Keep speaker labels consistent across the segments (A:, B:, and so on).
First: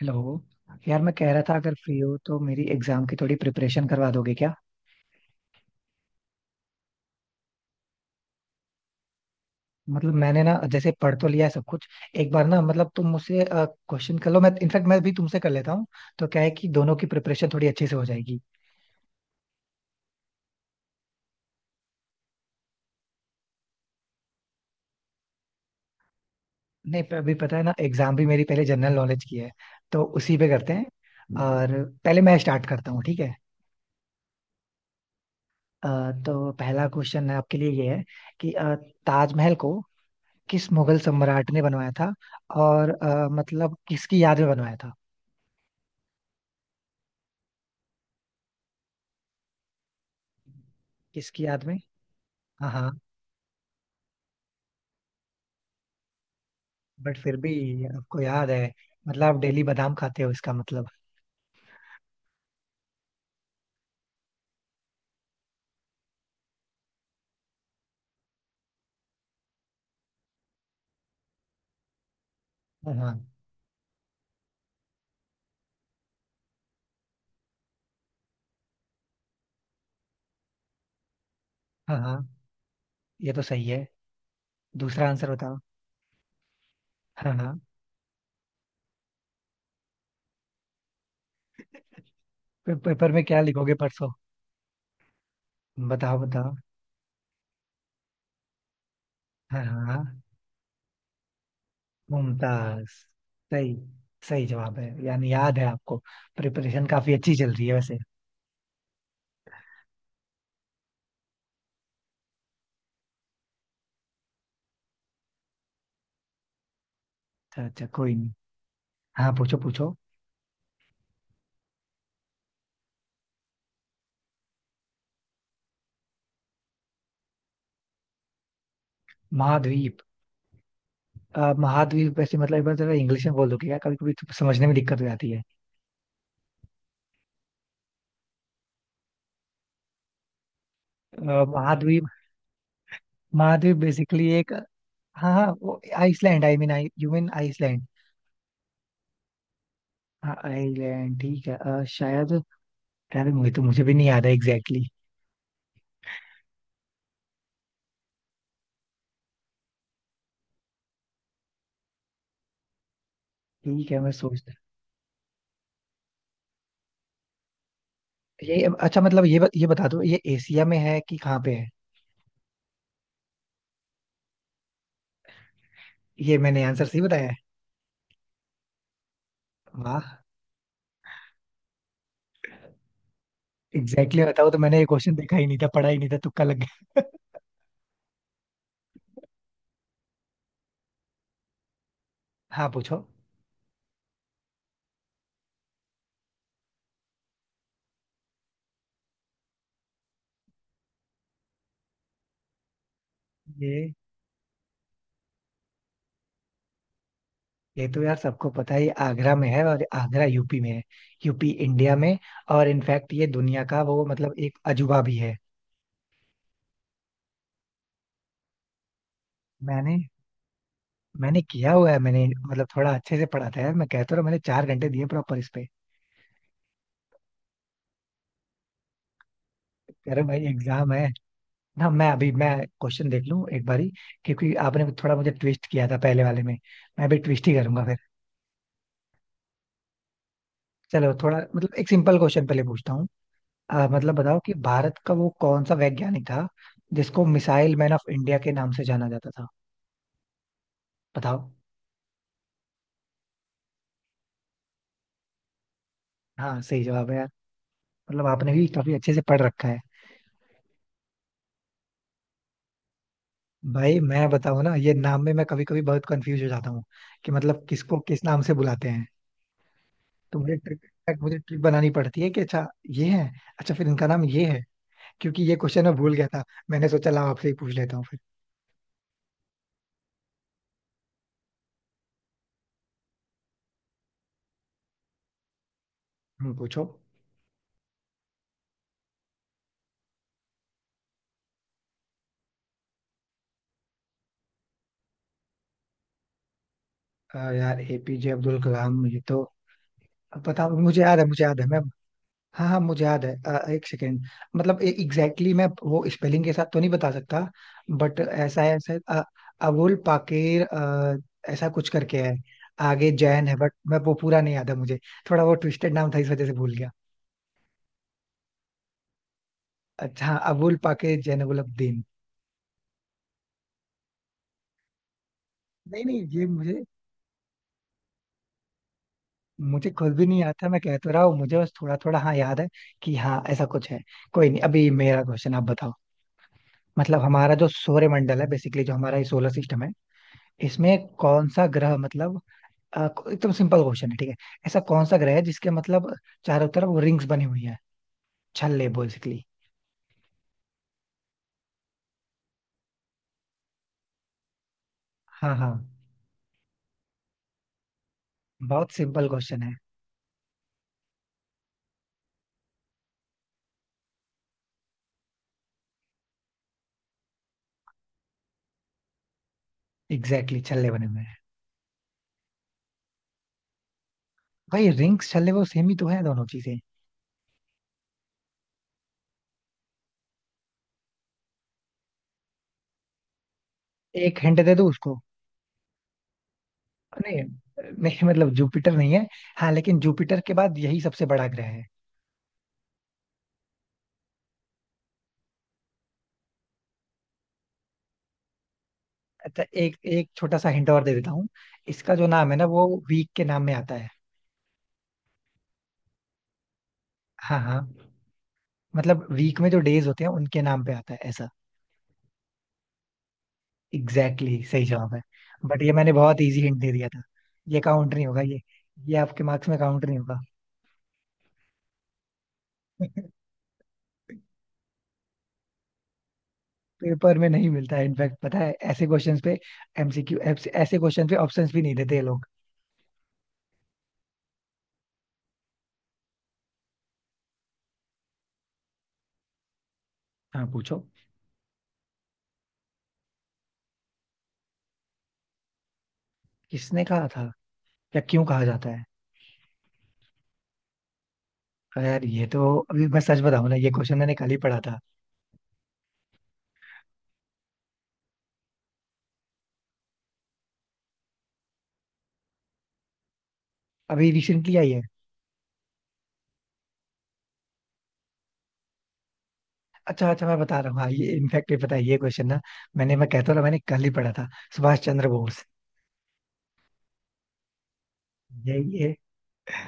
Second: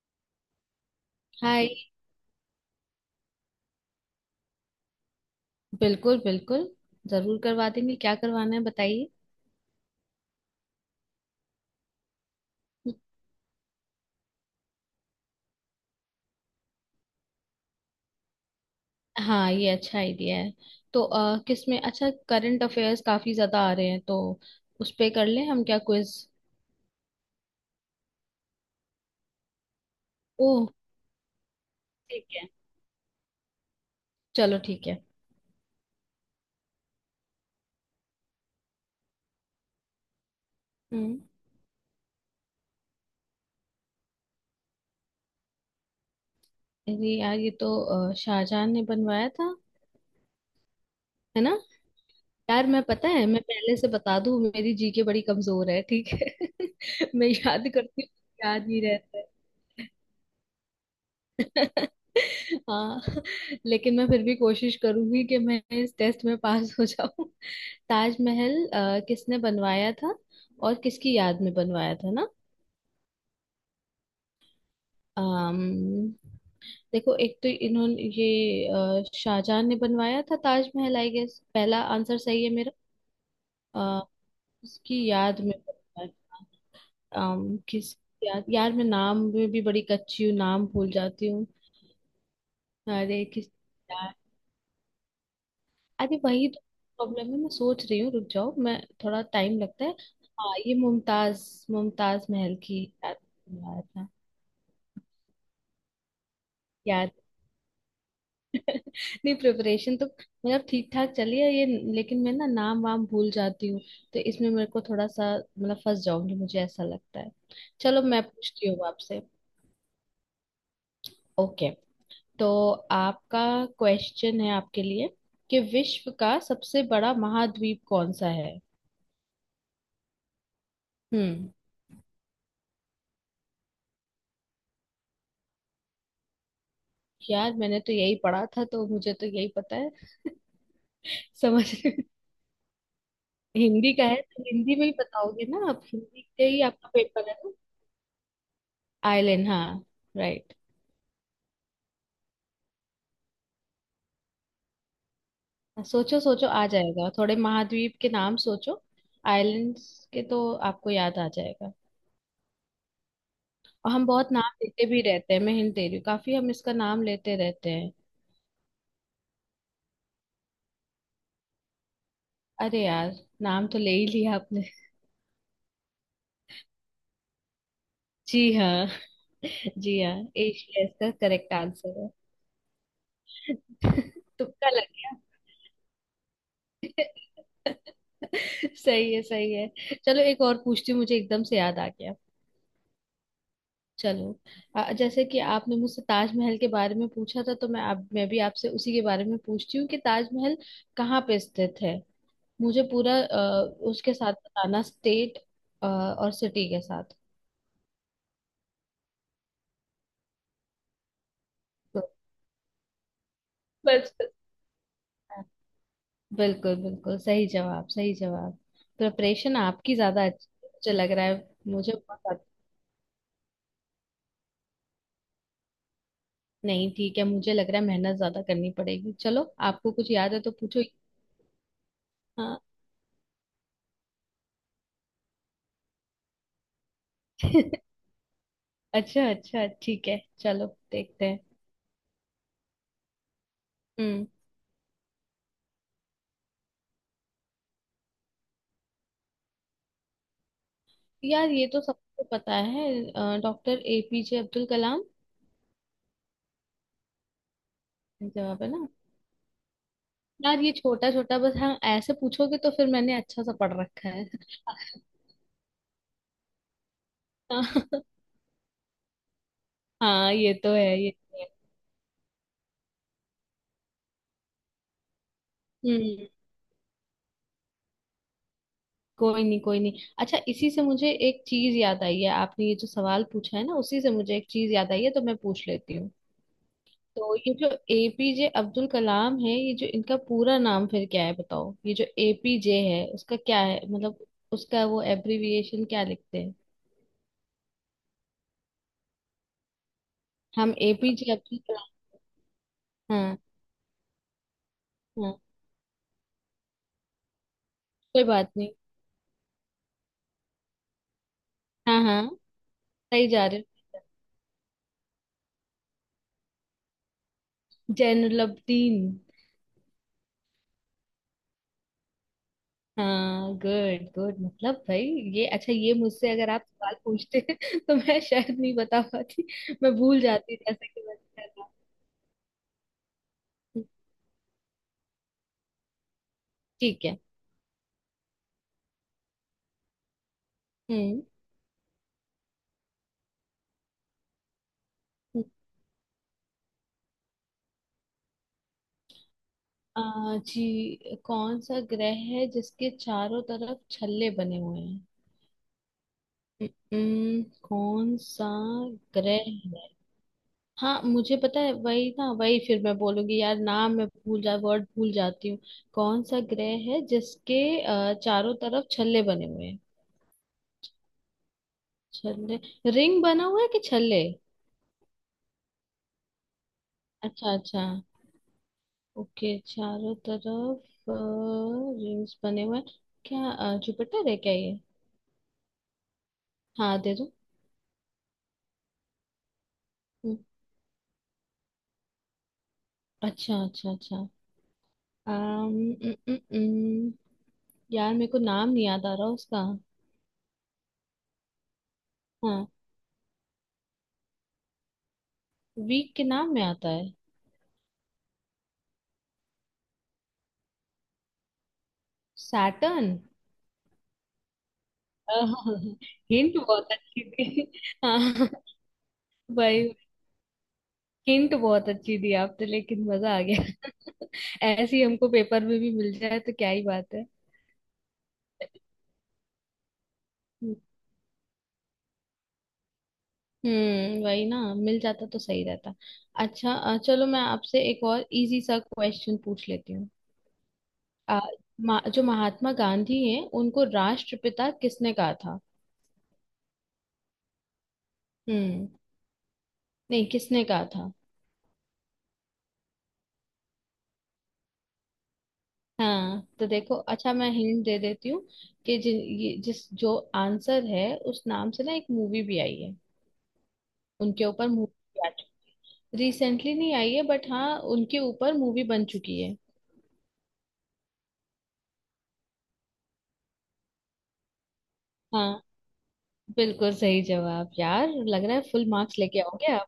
A: Hello. यार मैं कह रहा था अगर
B: हाय।
A: फ्री हो तो मेरी एग्जाम की थोड़ी प्रिपरेशन करवा दोगे क्या।
B: बिल्कुल बिल्कुल, जरूर करवा देंगे, क्या करवाना है बताइए?
A: मतलब मैंने ना जैसे पढ़ तो लिया है सब कुछ। एक बार ना मतलब तुम मुझसे क्वेश्चन कर लो, मैं इनफैक्ट मैं भी तुमसे कर लेता हूँ। तो क्या है कि दोनों की प्रिपरेशन थोड़ी अच्छे से हो जाएगी।
B: हाँ, ये अच्छा आइडिया है। तो किस में अच्छा करंट अफेयर्स काफी ज्यादा आ रहे हैं, तो उस पे कर लें हम, क्या क्विज?
A: नहीं पर अभी पता है ना, एग्जाम भी मेरी पहले जनरल नॉलेज की है तो उसी पे
B: ओह,
A: करते हैं। और पहले
B: ठीक
A: मैं
B: है,
A: स्टार्ट करता हूँ ठीक है।
B: चलो ठीक है।
A: तो पहला क्वेश्चन है आपके लिए, ये है कि ताजमहल को किस मुगल
B: हम्म।
A: सम्राट ने बनवाया था, और मतलब किसकी याद में बनवाया था।
B: अरे यार, ये तो शाहजहां ने बनवाया था, है
A: किसकी
B: ना?
A: याद में।
B: यार
A: हाँ
B: मैं,
A: हाँ,
B: पता है, मैं पहले से बता दूं, मेरी जीके बड़ी कमजोर है, ठीक है।
A: बट
B: मैं
A: फिर भी
B: याद करती हूँ,
A: आपको याद है।
B: याद नहीं रहता है।
A: मतलब आप डेली बादाम खाते हो इसका मतलब।
B: हाँ, लेकिन मैं फिर भी कोशिश करूंगी कि मैं इस टेस्ट में पास हो जाऊं। ताजमहल किसने बनवाया था, और किसकी याद में बनवाया था ना?
A: हाँ हाँ।
B: अम्म, देखो, एक तो इन्होंने ये शाहजहां ने बनवाया था ताजमहल, आई गेस पहला
A: हाँ हाँ,
B: आंसर सही है मेरा।
A: ये तो सही
B: अ,
A: है।
B: उसकी
A: दूसरा आंसर
B: याद में
A: बताओ।
B: बनवाया।
A: हाँ
B: अम्म,
A: हाँ।
B: किस। याद, यार मैं नाम में भी बड़ी कच्ची हूँ, नाम भूल जाती हूँ।
A: पेपर में
B: अरे
A: क्या
B: किस।
A: लिखोगे परसों।
B: अरे
A: बताओ
B: वही
A: बताओ।
B: तो प्रॉब्लम है, मैं सोच रही हूँ, रुक जाओ, मैं थोड़ा टाइम
A: हाँ
B: लगता है।
A: हाँ।
B: हाँ, ये मुमताज मुमताज महल की
A: मुमताज।
B: याद
A: सही,
B: दिला था।
A: सही जवाब है, यानी याद है आपको। प्रिपरेशन
B: याद
A: काफी अच्छी चल रही है वैसे।
B: नहीं, प्रिपरेशन तो मतलब ठीक ठाक चली है ये, लेकिन मैं ना नाम वाम भूल जाती हूँ, तो इसमें मेरे को थोड़ा सा मतलब फंस जाऊंगी, मुझे ऐसा लगता है।
A: अच्छा अच्छा,
B: चलो
A: कोई
B: मैं
A: नहीं।
B: पूछती हूँ आपसे।
A: हाँ पूछो पूछो।
B: ओके। तो आपका क्वेश्चन है आपके लिए, कि विश्व का सबसे बड़ा महाद्वीप कौन सा है?
A: महाद्वीप।
B: हम्म।
A: महाद्वीप वैसे मतलब, एक बार जरा इंग्लिश में बोल दो क्या, कभी कभी तो समझने में दिक्कत हो जाती है।
B: यार मैंने तो यही पढ़ा था, तो मुझे तो यही पता है। समझ रहे?
A: महाद्वीप। महाद्वीप
B: हिंदी का है
A: बेसिकली
B: तो
A: एक।
B: हिंदी में ही
A: हाँ
B: बताओगे
A: हाँ
B: ना
A: वो
B: आप, हिंदी
A: आइसलैंड,
B: के
A: आई
B: ही
A: मीन आई
B: आपका
A: यू
B: पेपर
A: मीन
B: है ना?
A: आइसलैंड।
B: आइलैंड, हाँ,
A: हाँ
B: राइट।
A: आइलैंड ठीक है शायद। यार मुझे तो, मुझे भी नहीं याद है एग्जैक्टली।
B: सोचो सोचो, आ जाएगा, थोड़े महाद्वीप के नाम सोचो, आइलैंड्स के तो आपको याद आ जाएगा।
A: ठीक
B: और
A: है
B: हम
A: मैं
B: बहुत नाम
A: सोचता।
B: लेते भी रहते हैं, मैं हिंट दे रही हूँ, काफी हम इसका नाम लेते रहते हैं।
A: ये अच्छा मतलब ये बता दो, ये एशिया में है कि कहाँ पे है।
B: अरे यार, नाम तो ले ही लिया आपने।
A: ये मैंने आंसर सही बताया है।
B: जी हाँ। जी
A: वाह।
B: हाँ, एशिया इसका करेक्ट आंसर है।
A: एग्जैक्टली बताओ, तो
B: तुक्का
A: मैंने ये
B: लग
A: क्वेश्चन
B: गया।
A: देखा ही नहीं था, पढ़ा ही नहीं था, तुक्का लग गया।
B: सही है सही है। चलो एक और पूछती हूँ, मुझे एकदम से याद आ गया।
A: हाँ पूछो।
B: चलो, जैसे कि आपने मुझसे ताजमहल के बारे में पूछा था, तो मैं भी आपसे उसी के बारे में पूछती हूँ कि ताजमहल कहाँ पे स्थित है? मुझे पूरा
A: ये
B: उसके साथ बताना, स्टेट और सिटी के साथ।
A: ये तो यार सबको पता है, ये आगरा में है और आगरा यूपी में है, यूपी इंडिया
B: तो-
A: में। और इनफैक्ट ये दुनिया का वो
B: बस बस,
A: मतलब एक अजूबा भी है।
B: बिल्कुल बिल्कुल सही जवाब, सही जवाब। प्रिपरेशन आपकी
A: मैंने
B: ज्यादा अच्छी है, मुझे लग रहा
A: मैंने
B: है,
A: किया हुआ
B: मुझे
A: है, मैंने
B: बहुत।
A: मतलब थोड़ा अच्छे से पढ़ा था यार, मैं कहता रहा, मैंने 4 घंटे दिए प्रॉपर इस पे।
B: नहीं ठीक है, मुझे लग रहा है मेहनत ज्यादा करनी पड़ेगी। चलो, आपको कुछ
A: कह रहे
B: याद है
A: भाई
B: तो पूछो।
A: एग्जाम है ना, मैं अभी मैं
B: हाँ।
A: क्वेश्चन देख लूं एक बारी, क्योंकि आपने थोड़ा मुझे ट्विस्ट किया था पहले वाले में, मैं भी ट्विस्ट ही करूंगा फिर।
B: अच्छा अच्छा ठीक है, चलो
A: चलो
B: देखते
A: थोड़ा
B: हैं।
A: मतलब एक सिंपल क्वेश्चन पहले पूछता हूँ। मतलब
B: हम्म।
A: बताओ कि भारत का वो कौन सा वैज्ञानिक था जिसको मिसाइल मैन ऑफ इंडिया के नाम से जाना जाता था, बताओ।
B: यार ये तो सबको पता है, डॉक्टर एपीजे अब्दुल कलाम।
A: हाँ सही जवाब है यार, मतलब आपने
B: जवाब
A: भी
B: है ना
A: काफी अच्छे से पढ़ रखा है।
B: यार, ये छोटा छोटा बस, हाँ ऐसे पूछोगे तो फिर मैंने अच्छा सा पढ़
A: भाई
B: रखा है।
A: मैं बताऊं ना, ये नाम में मैं कभी कभी बहुत कंफ्यूज हो जाता हूँ कि मतलब किसको किस नाम से बुलाते हैं।
B: हाँ,
A: तो
B: ये
A: मुझे
B: तो
A: ट्रिक,
B: है ये
A: इनफैक्ट मुझे
B: तो है।
A: ट्रिक बनानी पड़ती है कि अच्छा ये है, अच्छा फिर इनका नाम ये है, क्योंकि ये क्वेश्चन मैं भूल गया
B: हम्म।
A: था, मैंने सोचा लाओ आपसे ही पूछ लेता हूँ फिर।
B: कोई नहीं कोई नहीं, अच्छा इसी से मुझे एक चीज याद आई है, आपने ये जो सवाल पूछा है ना, उसी से मुझे एक चीज याद आई है, तो मैं पूछ लेती हूँ।
A: पूछो।
B: तो ये जो एपीजे अब्दुल कलाम है, ये जो इनका पूरा नाम फिर क्या है बताओ, ये जो एपीजे है उसका क्या है मतलब, उसका वो एब्रिविएशन क्या लिखते हैं?
A: यार एपीजे अब्दुल कलाम ये तो पता,
B: हम एपीजे
A: मुझे
B: अब्दुल
A: याद है मैं।
B: कलाम।
A: हाँ हाँ मुझे याद है,
B: हाँ
A: एक सेकेंड। मतलब एग्जैक्टली
B: हाँ,
A: exactly मैं वो स्पेलिंग के साथ तो नहीं बता सकता, बट
B: कोई बात नहीं।
A: ऐसा है, अबुल पाकिर ऐसा कुछ
B: हाँ
A: करके
B: हाँ,
A: है, आगे
B: सही जा
A: जैन है
B: रहे
A: बट मैं
B: हो।
A: वो पूरा नहीं याद है मुझे। थोड़ा वो ट्विस्टेड नाम था इस वजह से भूल गया।
B: जैनुलब्दीन।
A: अच्छा हाँ, अबुल पाकिर जैनबुल अब्दीन।
B: हाँ गुड गुड, मतलब भाई ये अच्छा, ये
A: नहीं नहीं
B: मुझसे
A: ये
B: अगर आप
A: मुझे,
B: सवाल पूछते तो मैं शायद नहीं बता पाती।
A: मुझे
B: मैं
A: खुद
B: भूल
A: भी नहीं याद
B: जाती,
A: था, मैं
B: जैसा
A: कह
B: कि
A: तो
B: मैं
A: रहा हूँ
B: कर
A: मुझे
B: रहा
A: बस थोड़ा थोड़ा हाँ याद है, कि हाँ ऐसा
B: हूँ।
A: कुछ है। कोई नहीं, अभी मेरा क्वेश्चन आप बताओ।
B: ठीक है।
A: मतलब हमारा जो सौरमंडल है बेसिकली, जो हमारा ये सोलर सिस्टम है, इसमें
B: हम्म।
A: कौन सा ग्रह मतलब आ, एकदम सिंपल क्वेश्चन है ठीक है। ऐसा कौन सा ग्रह है
B: हम्म।
A: जिसके मतलब चारों तरफ रिंग्स बनी हुई है, छल्ले बेसिकली।
B: आ, जी कौन सा ग्रह है जिसके चारों तरफ छल्ले बने हुए हैं?
A: हाँ हाँ।
B: कौन सा
A: बहुत सिंपल
B: ग्रह
A: क्वेश्चन है।
B: है? हाँ मुझे पता है, वही ना वही, फिर मैं बोलूंगी, यार नाम मैं भूल जा वर्ड भूल जाती हूँ। कौन सा ग्रह है जिसके चारों तरफ छल्ले बने हुए हैं?
A: एग्जैक्टली, छल्ले बने हुए हैं।
B: छल्ले, रिंग बना हुआ है कि छल्ले?
A: भाई रिंग्स छल्ले वो सेम ही तो है दोनों चीजें।
B: अच्छा अच्छा, ओके चारों तरफ रिंग्स बने हुए हैं, क्या जुपिटर है
A: एक
B: क्या
A: हिंट
B: ये?
A: दे दो उसको।
B: हाँ दे दो।
A: नहीं नहीं, मतलब जुपिटर नहीं है, हाँ लेकिन
B: हम्म,
A: जुपिटर के बाद यही सबसे बड़ा ग्रह है।
B: अच्छा अच्छा अच्छा। अम्म, उम, उम, उम, यार मेरे को नाम नहीं याद आ रहा उसका।
A: अच्छा एक एक छोटा सा हिंट और दे देता हूँ, इसका जो नाम है ना
B: हाँ,
A: वो वीक के नाम में आता है।
B: वीक के नाम में आता है।
A: हाँ हाँ, मतलब वीक में जो डेज होते हैं उनके नाम पे आता है ऐसा।
B: सैटर्न।
A: एग्जैक्टली, सही जवाब है, बट ये मैंने बहुत
B: हिंट
A: इजी हिंट दे
B: बहुत
A: दिया था,
B: अच्छी थी।
A: ये काउंट नहीं होगा,
B: हाँ
A: ये आपके मार्क्स में
B: भाई,
A: काउंट नहीं होगा।
B: हिंट बहुत अच्छी दी आपने, लेकिन मजा आ गया। ऐसी हमको पेपर में भी मिल जाए तो क्या ही बात है।
A: पेपर में नहीं मिलता है इनफैक्ट, पता है ऐसे क्वेश्चंस पे एमसीक्यू, ऐसे क्वेश्चंस पे ऑप्शंस भी नहीं देते ये लोग।
B: हम्म, वही ना, मिल जाता तो सही रहता। अच्छा, चलो मैं आपसे एक और इजी सा क्वेश्चन पूछ लेती हूँ।
A: हाँ पूछो।
B: अ, जो महात्मा गांधी हैं उनको राष्ट्रपिता किसने कहा था?
A: किसने कहा था या क्यों कहा
B: हम्म।
A: जाता है।
B: नहीं, किसने कहा था?
A: अरे यार ये तो, अभी मैं सच बताऊं ना, ये क्वेश्चन मैंने कल ही पढ़ा था।
B: हाँ, तो देखो, अच्छा मैं हिंट दे देती हूँ कि जि, ये, जिस जो आंसर है, उस नाम से ना एक मूवी भी आई है,
A: अभी
B: उनके ऊपर
A: रिसेंटली आई है।
B: मूवी आ चुकी। रिसेंटली नहीं आई है, बट हाँ उनके ऊपर मूवी बन चुकी है।
A: अच्छा अच्छा मैं बता रहा हूँ हाँ, ये इनफैक्ट ये पता है ये क्वेश्चन ना, मैंने, मैं कहता हूँ ना, मैंने कल ही पढ़ा था, सुभाष चंद्र
B: हाँ,
A: बोस।
B: बिल्कुल सही जवाब यार, लग रहा है फुल
A: ये
B: मार्क्स लेके आओगे आप।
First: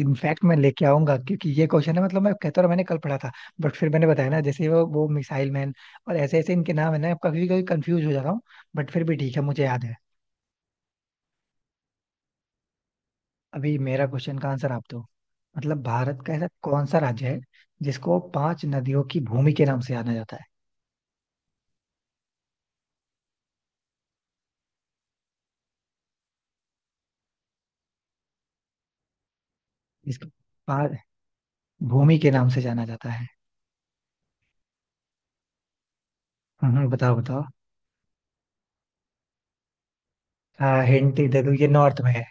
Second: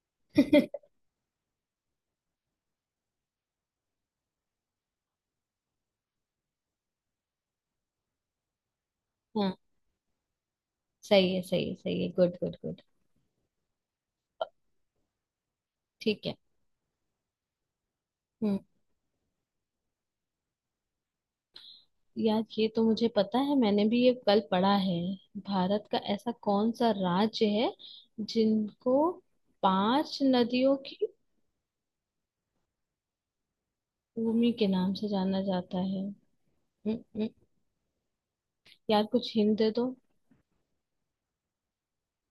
A: इनफैक्ट मैं लेके आऊंगा, क्योंकि ये क्वेश्चन है मतलब, मैं कहता हूँ मैंने कल पढ़ा था। बट फिर मैंने बताया ना, जैसे वो मिसाइल मैन, और ऐसे ऐसे इनके नाम है ना, कभी कभी कंफ्यूज हो जाता हूँ। बट फिर भी ठीक है
B: हाँ,
A: मुझे याद है।
B: सही है सही है सही है, गुड गुड गुड।
A: अभी मेरा क्वेश्चन का आंसर आप दो। मतलब भारत
B: ठीक
A: का
B: है।
A: ऐसा कौन सा राज्य है जिसको
B: हम्म।
A: पांच नदियों की भूमि के नाम से जाना जाता है।
B: यार ये तो मुझे पता है, मैंने भी ये कल पढ़ा है। भारत का ऐसा कौन सा राज्य है जिनको पांच
A: जिसको
B: नदियों
A: पांच
B: की
A: भूमि के नाम से जाना जाता है।
B: भूमि के नाम से जाना जाता है? हम्म,
A: बताओ
B: हम्म।
A: बताओ।
B: यार कुछ हिंट दे दो।
A: हाँ हिंट दे दूँ, ये नॉर्थ में है।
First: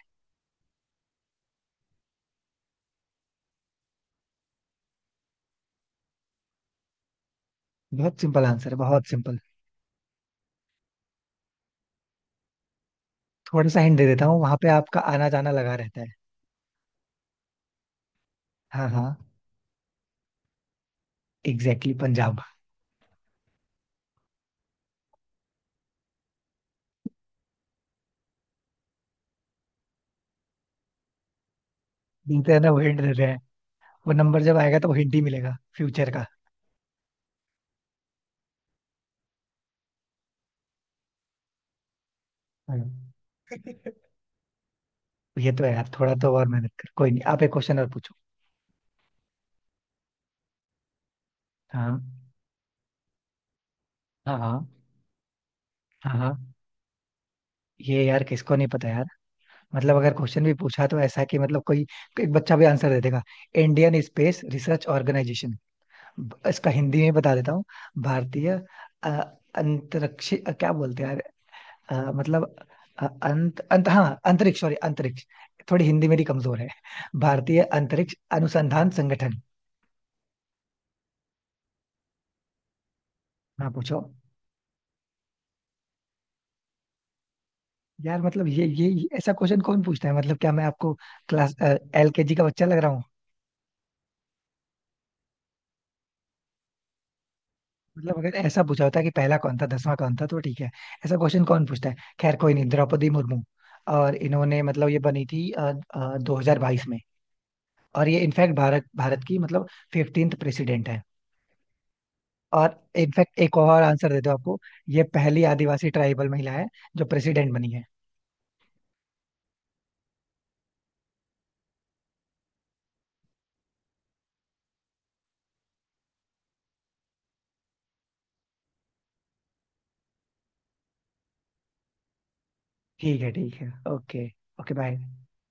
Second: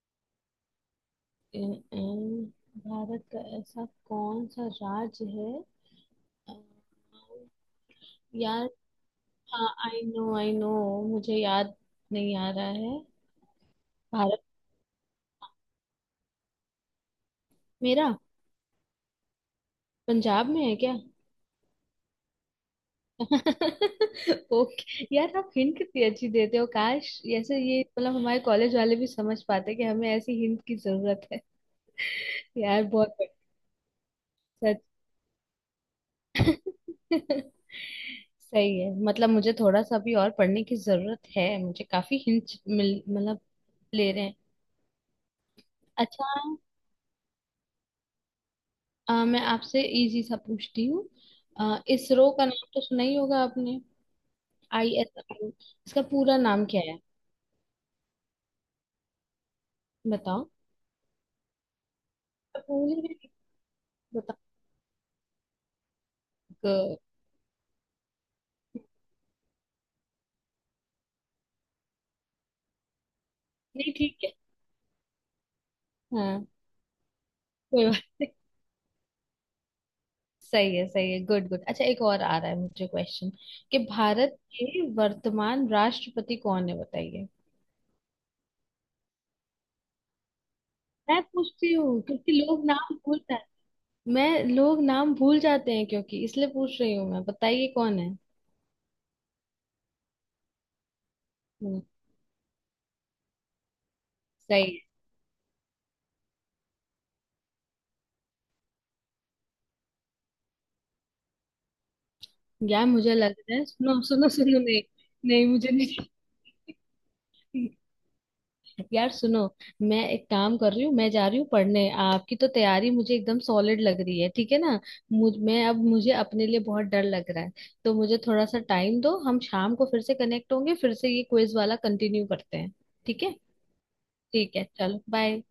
B: अ, अ, भारत का ऐसा कौन सा राज्य है? अ,
A: बहुत सिंपल आंसर
B: यार,
A: है, बहुत सिंपल।
B: हाँ आई नो आई नो, मुझे याद नहीं आ रहा है।
A: थोड़ा सा हिंट दे देता हूँ,
B: भारत
A: वहां पे आपका आना जाना लगा रहता है।
B: मेरा,
A: हाँ हाँ।
B: पंजाब में है क्या?
A: एग्जैक्टली पंजाब।
B: ओके यार, आप हिंट कितनी अच्छी देते हो, काश ऐसे ये मतलब हमारे कॉलेज वाले भी समझ पाते कि हमें ऐसी हिंट की जरूरत है।
A: देते हैं ना, वो
B: यार
A: हिंट
B: बहुत
A: देते हैं, वो नंबर जब आएगा
B: बढ़िया,
A: तो वो हिंट ही मिलेगा फ्यूचर का।
B: सच सही है, मतलब मुझे थोड़ा सा भी और पढ़ने की जरूरत है, मुझे काफी हिंट मिल
A: हम्म।
B: मतलब ले रहे हैं।
A: ये तो है यार, थोड़ा
B: अच्छा,
A: तो और मेहनत कर, कोई नहीं आप एक क्वेश्चन और पूछो।
B: मैं आपसे इजी सा पूछती हूँ।
A: हाँ
B: इसरो का नाम तो सुना ही होगा आपने,
A: हाँ। हाँ
B: ISRO। इसका
A: हाँ। हाँ,
B: पूरा नाम क्या है?
A: ये यार किसको नहीं पता यार, मतलब अगर क्वेश्चन
B: बताओ
A: भी पूछा तो ऐसा कि मतलब कोई एक बच्चा भी आंसर दे
B: पूरी,
A: देगा। Indian space research organisation. इसका
B: बताओ।
A: हिंदी में बता देता हूँ, भारतीय अ, अंतरिक्ष क्या बोलते हैं यार, मतलब अ, अंत अंत
B: नहीं
A: हाँ
B: ठीक,
A: अंतरिक्ष, सॉरी अंतरिक्ष। थोड़ी हिंदी मेरी
B: हाँ
A: कमजोर है। भारतीय
B: कोई बात-
A: अंतरिक्ष अनुसंधान संगठन।
B: सही है सही है, गुड गुड। अच्छा एक और आ रहा है मुझे क्वेश्चन,
A: हाँ
B: कि
A: पूछो।
B: भारत के वर्तमान राष्ट्रपति कौन है बताइए?
A: यार मतलब ये ऐसा क्वेश्चन कौन पूछता है, मतलब क्या मैं आपको
B: मैं
A: क्लास
B: पूछती हूँ क्योंकि
A: एलकेजी का
B: लोग
A: बच्चा लग रहा
B: नाम
A: हूँ।
B: भूल जाते हैं, मैं लोग नाम भूल जाते हैं क्योंकि इसलिए पूछ रही हूँ, मैं बताइए कौन है?
A: मतलब अगर ऐसा पूछा होता कि पहला कौन था, दसवां कौन था तो ठीक है। ऐसा क्वेश्चन कौन
B: हम्म,
A: पूछता है, खैर कोई नहीं, द्रौपदी मुर्मू। और इन्होंने
B: सही
A: मतलब ये बनी थी 2022 में। और ये इनफैक्ट भारत भारत की मतलब 15वें प्रेसिडेंट है।
B: है।
A: और
B: यार मुझे लग
A: इनफैक्ट एक
B: रहा है,
A: और
B: सुनो
A: आंसर देते
B: सुनो
A: हो आपको,
B: सुनो। नहीं,
A: ये पहली
B: नहीं मुझे
A: आदिवासी ट्राइबल महिला है जो प्रेसिडेंट
B: नहीं,
A: बनी है।
B: यार सुनो, मैं एक काम कर रही हूँ, मैं जा रही हूँ पढ़ने, आपकी तो तैयारी मुझे एकदम सॉलिड लग रही है, ठीक है ना? मुझ मैं अब मुझे अपने लिए बहुत डर लग रहा है, तो मुझे थोड़ा सा टाइम दो, हम शाम को फिर से कनेक्ट होंगे, फिर से ये क्विज वाला कंटिन्यू करते हैं।
A: ठीक
B: ठीक
A: है
B: है
A: ठीक है ओके।
B: ठीक है,
A: ओके बाय।
B: चलो बाय।